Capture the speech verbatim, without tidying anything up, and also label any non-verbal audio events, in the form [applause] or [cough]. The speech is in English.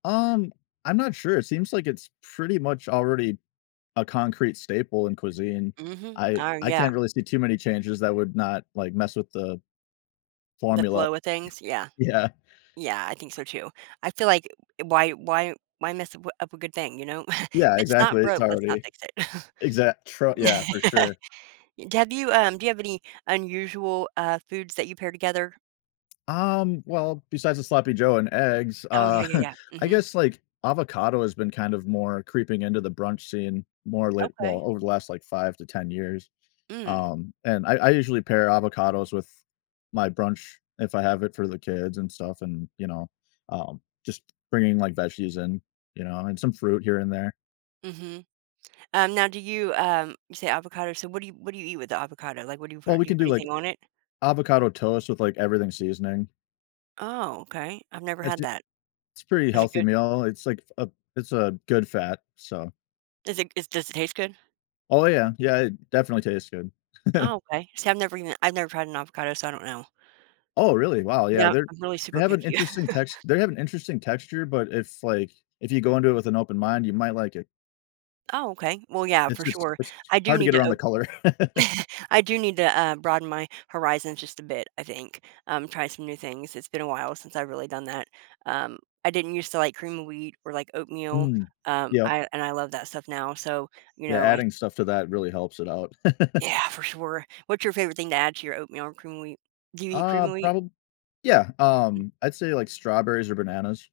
Um, I'm not sure, it seems like it's pretty much already a concrete staple in cuisine. Mhm, I oh I yeah. can't really see too many changes that would not, like, mess with the The formula. flow [chuckles] of things, yeah. Yeah. Yeah, I think so too, I feel like i why why why mess w up a good thing, you know? [chuckles] If Yeah, it's not exactly, it's broke, let's not already fix it. [chuckles] exact, tra yeah, for [laughs] sure. Have you, um do you have any unusual, uh, foods that you pair together? Um, well, besides the sloppy joe and eggs, Oh uh, yeah, yeah, [chuckles] yeah, I mhm. guess, like, avocado has been kind of more creeping into the brunch scene more late well, Okay. over the last, like, five to ten years. Mm. Um, and I I usually pair avocados with my brunch, if I have it for the kids and stuff, and, you know, um, just bringing, like, veggies in, you know? And some fruit here and there. Mhm. Um, now, do you, um you say avocado, so what do you what do you eat with the avocado? Like, what do you put Well, we do you can put do, like, anything on it? avocado toast with, like, everything seasoning. Oh, okay, I've never I just had do that. it's a pretty Is it healthy good? meal, it's, like, f a it's a good fat, so Is it is does it taste good? Oh yeah, yeah, it definitely tastes good. [chuckles] Oh, okay, see, I've never even I've never had an avocado, so I don't know. Oh really? Wow, yeah, Yeah, they're I'm really they super have an picky. interesting [chuckles] text they have an interesting texture, but it's like, if you go into it with an open mind, you might like it. Oh, okay, well, yeah, It's for just sure, it's I do hard to need get to around o the color. [laughs] [chuckles] I do need to, uh, broaden my horizons just a bit, I think, um, try some new things it's been a while since I've really done that, um, I didn't used to like cream of wheat or, like, oatmeal, Mm, um, yep. I and I love that stuff now, so, you Yeah, know, I adding stuff to that really helps it out. [laughs] Yeah, for sure, what's your favorite thing to add to your oatmeal or cream of wheat? Do you eat cream Uh, of wheat? probab yeah, Mm. um, I'd say, like, strawberries or bananas.